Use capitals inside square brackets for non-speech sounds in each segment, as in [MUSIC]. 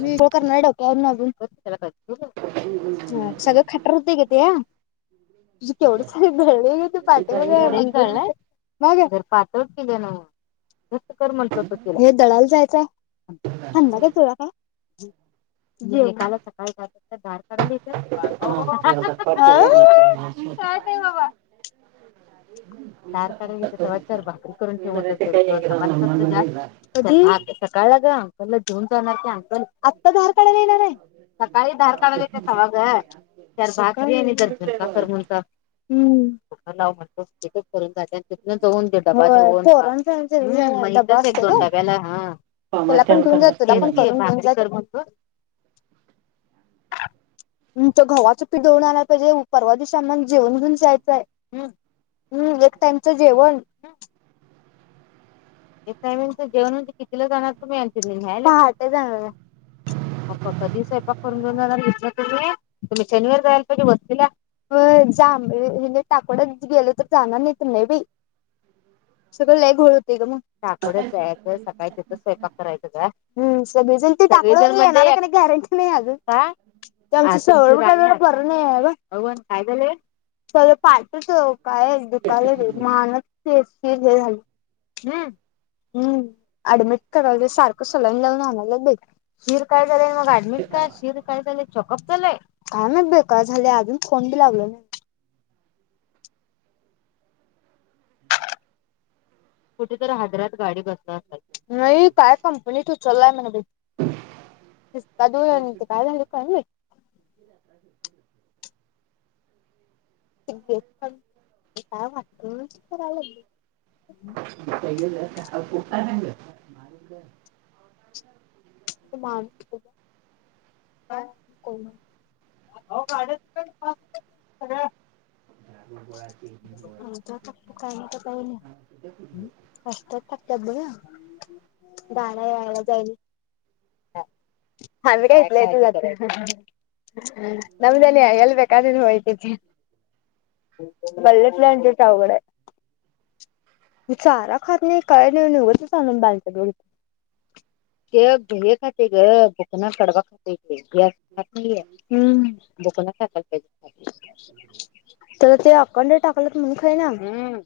मी हो करणार आहे डोक्यावरन आज [UNINTELLIGIBLE] सगळं खटर होतंय ग ते तुझं केवढ सार जळलंय हित पाठीमागं मग [UNINTELLIGIBLE] केल्या नव कर म्हंटलं होत तुला हे दळायला जायचंय हाय थांबणार का [UNINTELLIGIBLE] [INAUDIBLE] [UNINTELLIGIBLE] काल सकाळी वाजता धार काढायला गेलता बघ काय रे बाबा धार काढायला गेलता तवा चार भाकरी करून ठेवून दोन चपाती करतो जास्त सकाळला गं पहिला जेऊन जाणार का? पण आत्ता धार काढायला येणार आहे सकाळी धार काढायला येत्यात तवा ग चार भाकरी आणि जरा झुणका कर म्हणता हम्म कुक्कर लाव म्हण फर्स्ट चेकअप करेल. जात्यात तिथन जाऊन दे डबा [UNINTELLIGIBLE] पोरांच्यांत जेव [UNINTELLIGIBLE] तुला पण घेऊन जा तुला पण करून घेऊन जा [UNINTELLIGIBLE] आमचं घवाचं पीठ दळून आणाय पाहिजे परवा दिवशी अमाना जेवण घेऊन जायचंय आहे. हम्म हम्म एक टाईम च जेवण एक टायमिंग च जेवण म्हणजे कितीला जाणार तुम्ही आणि तेला न्हायला पहाटे जाणार आहे. आता कधी स्वयंपाक करून घेऊन जाणार इथनं तुम्ही शनिवार जायला पाहिजे वस्तीला होय जांभ या टाकोड्यात गेलं तर जाणार नाही नाही बाई सगळं लई घोळ होतंय ग टाकोड्यात जायचं सकाळी तिथंच स्वयंपाक करायचं गं हम्म अजून ती टाकोडेवाली येणार आहे की नाही गॅरंटी नाही अजून काय ते आमच्या [UNINTELLIGIBLE] बरं नाही आहे ग अव्वान काय झालंय? [UNINTELLIGIBLE] पाठीत काय दुखालय बाई मानत ते लई [UNINTELLIGIBLE] हम्म ऍडमिट करा सारखं सलाईन लावून आनायला लागलं बाई शीर काय झालंय मग ऍडमिट का शीर काय झालंय चेकअप झालंय. काय नाही बे का झाले अजून फोन बी लागलो ना कुठेत हैदरात गाडी बस नाही काय कंपनी तू चलाय म कादू काय झा काय [UNINTELLIGIBLE] प काय वाटत [UNINTELLIGIBLE] वडली [UNINTELLIGIBLE] ज ह [UNINTELLIGIBLE] ह [UNINTELLIGIBLE] मानस [UNINTELLIGIBLE] का [UNINTELLIGIBLE] का असत [UNINTELLIGIBLE] ब गाड यायला जायल ह ह ह नम्दन येल् बे होयत थे पलल्यांवघड चारा खात नाही कायऊ निघत लून बाल ते घ खाते ग भकना कडवा खात बुक तर ते अकां टाकल म्हण फ नाम हम्म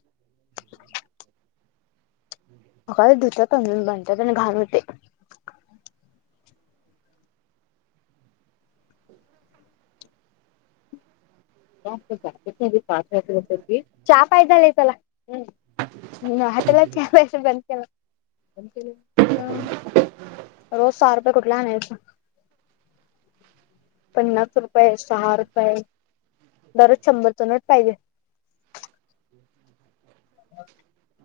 मका दुच्या अंज बनतात आणि घार होते च पाहि झा चला चछ व बनते ना रोज सहा रुपये कुठे आहेयचा पन्नास रुपये सहा रुपये दररोज शंभर चो नट पाहिजे ब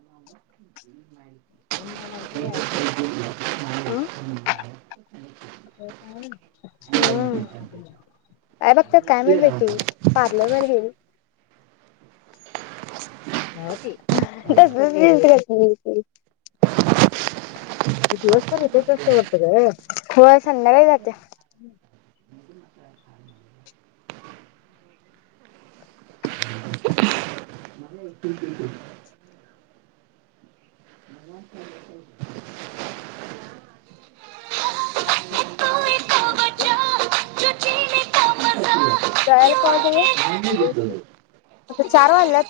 म नाहीई हनर गयच हम् हम्म काय बघत काय मिल भेटी पार्लरवर गेल सस दिवस पण येत असते पटत ग हो संध्याकाय ज नहीं नहीं [INAUDIBLE] जल का्हा जाऊया नहीं लिख दो चार वाजल्यात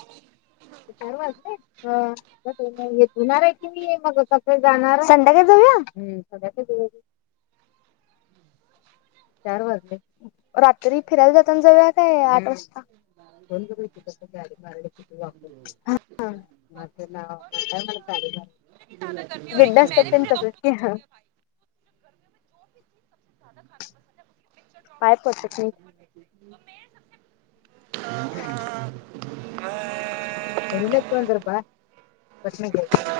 चार वाजलेेतणार आहे की मी मग स जाणार संध्याकाळी जाऊया संध्याकाऊ चार वाजले रात्री फिरायला जातना जऊ काय आठ वाजता हा म ना का ज्यादा गर्मी हो रही है गिडड कि मैंने भी अपने असतातंत दोस्तों असत को बोल ह दिया भाई तो गर्मी में जो भी चीज सबसे ज्यादा खाना पसंद है उसकी पिक्चर ड्रॉ पाय करके उसको पसेट नाही व्हाट्सएप पर भेजते [UNINTELLIGIBLE] हैं। तो मेरे सबसे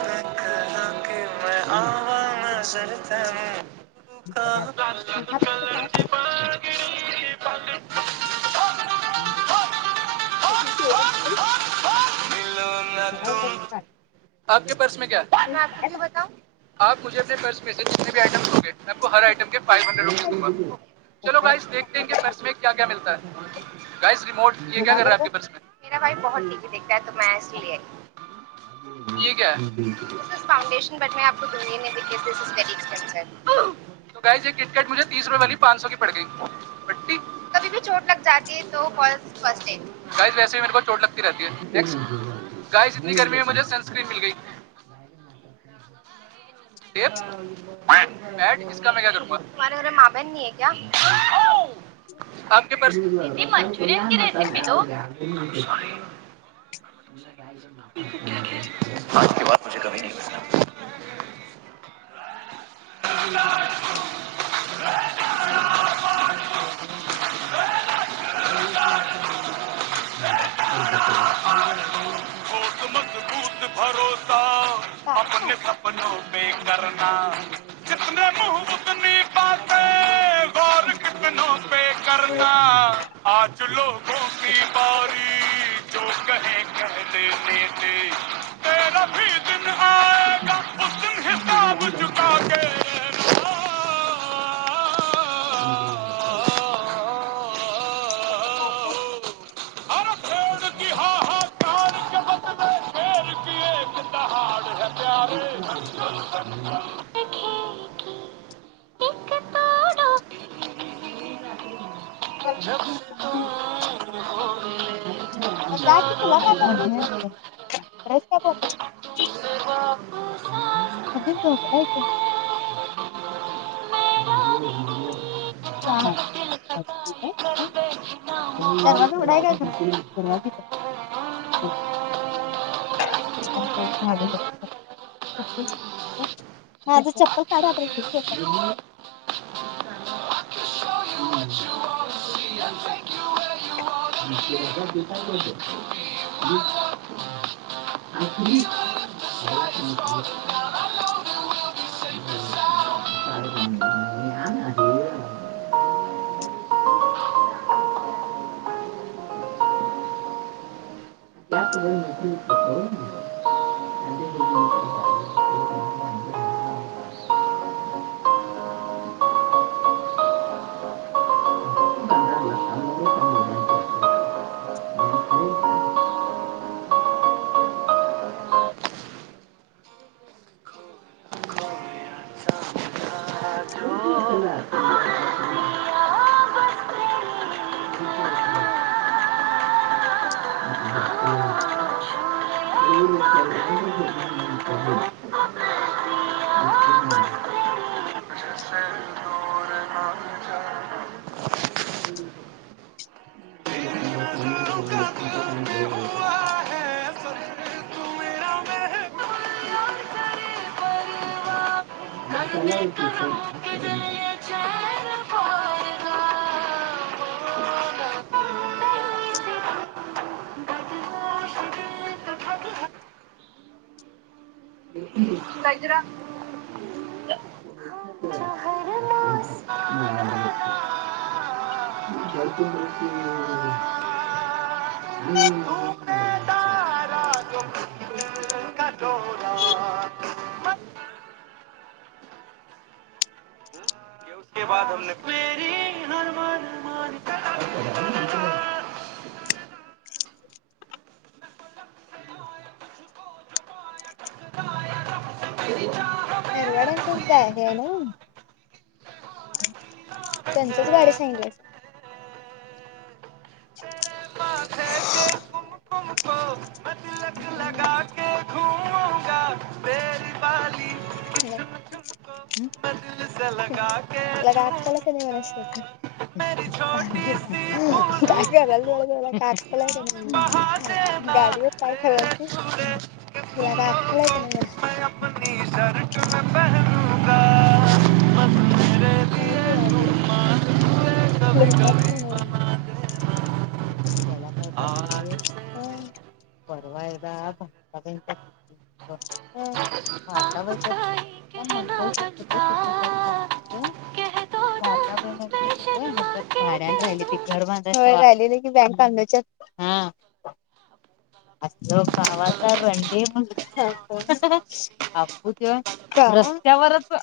मैं कहा कि मैं आवा नजर तुम का [UNINTELLIGIBLE] आप के पर्स मे क्या काय है [UNINTELLIGIBLE] आप मुझे र्स जित आटे हर आटम फाइ हंडेड रुप भाजी द चो केलाय. गास पर्सता गास रिमोट कोणाबरोबर पर्स [UNINTELLIGIBLE] दिकात तुमसलि [UNINTELLIGIBLE] ह [UNINTELLIGIBLE] िट तीस रप स पड चट चोट लाग रातीट गास गर्मी [UNINTELLIGIBLE] स्क्रीन मिल गयी तुमे घरे म बन आहे क [UNINTELLIGIBLE] आपके पास [UNINTELLIGIBLE] [UNINTELLIGIBLE] [UNINTELLIGIBLE] मुझे कभी नाही पसंद [UNINTELLIGIBLE] झोपल्या का [UNINTELLIGIBLE] अपने सपनो करणा जितने मूह उतनी बाते वार कितनो पें करना आज लोगो की बारी जो कहे कहणे देते तेरा भी दीन आएगा त घताब झुका ग [UNINTELLIGIBLE] हर पेड़ की हाहाकार के बदले शेर की एक [UNINTELLIGIBLE] [UNINTELLIGIBLE] एक तोड़ो जब तो जा कि जानो तुला काय दिल करायचं रस्ता बोगस तुमसे वापस आए [UNINTELLIGIBLE] दरवाजा उडाय [UNINTELLIGIBLE] [UNINTELLIGIBLE] [UNINTELLIGIBLE] [UNINTELLIGIBLE] [UNINTELLIGIBLE] [UNINTELLIGIBLE] हरमन [INAUDIBLE] [UNINTELLIGIBLE] आज हरवाड्यांचाध आहे आहे ना त्यांचच गाडी सांगली [UNINTELLIGIBLE] तुला काही अक्कल का नाही म्हणा काय कराल त तुला का अक्कल का नाही म्ह गाडीवर काय कराल त तुला का अक्कल का नाही म्हणा खरच बाई अवघड आहे लोकात पण त्याला काय करते से परवा एकदा भाबा आपका ही भाताबाईच्या कहना मंगल बनता ज कह दो ना भाता बण मैं ऐकत होत शर्मा ह्याच्यात के भाड्यान कह राहिले त दूंगी घर बांधाय राहिले की वांच्यात हा असलं गवाचा रं म्ह आपू रस्त्यावरच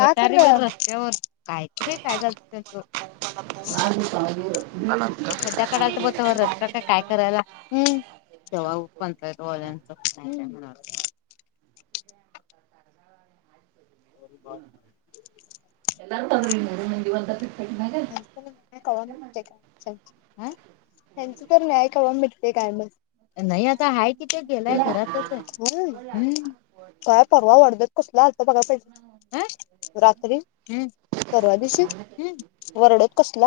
रस्त्यावर काय क बे कायदा आम्ही [UNINTELLIGIBLE] [UNINTELLIGIBLE] तो रस्ता का काय करायला ह जव्हा पंचायतवाल्यांच [UNINTELLIGIBLE] [UNINTELLIGIBLE] अस कणते काय हम त्यांच तर न्याय खवा भेटते काय म नाही आता आहे किथ गेलाय घरातच आहे काय परवा वडदत कुसला हलत बघाहिजे रात्री परवा दिवशी कस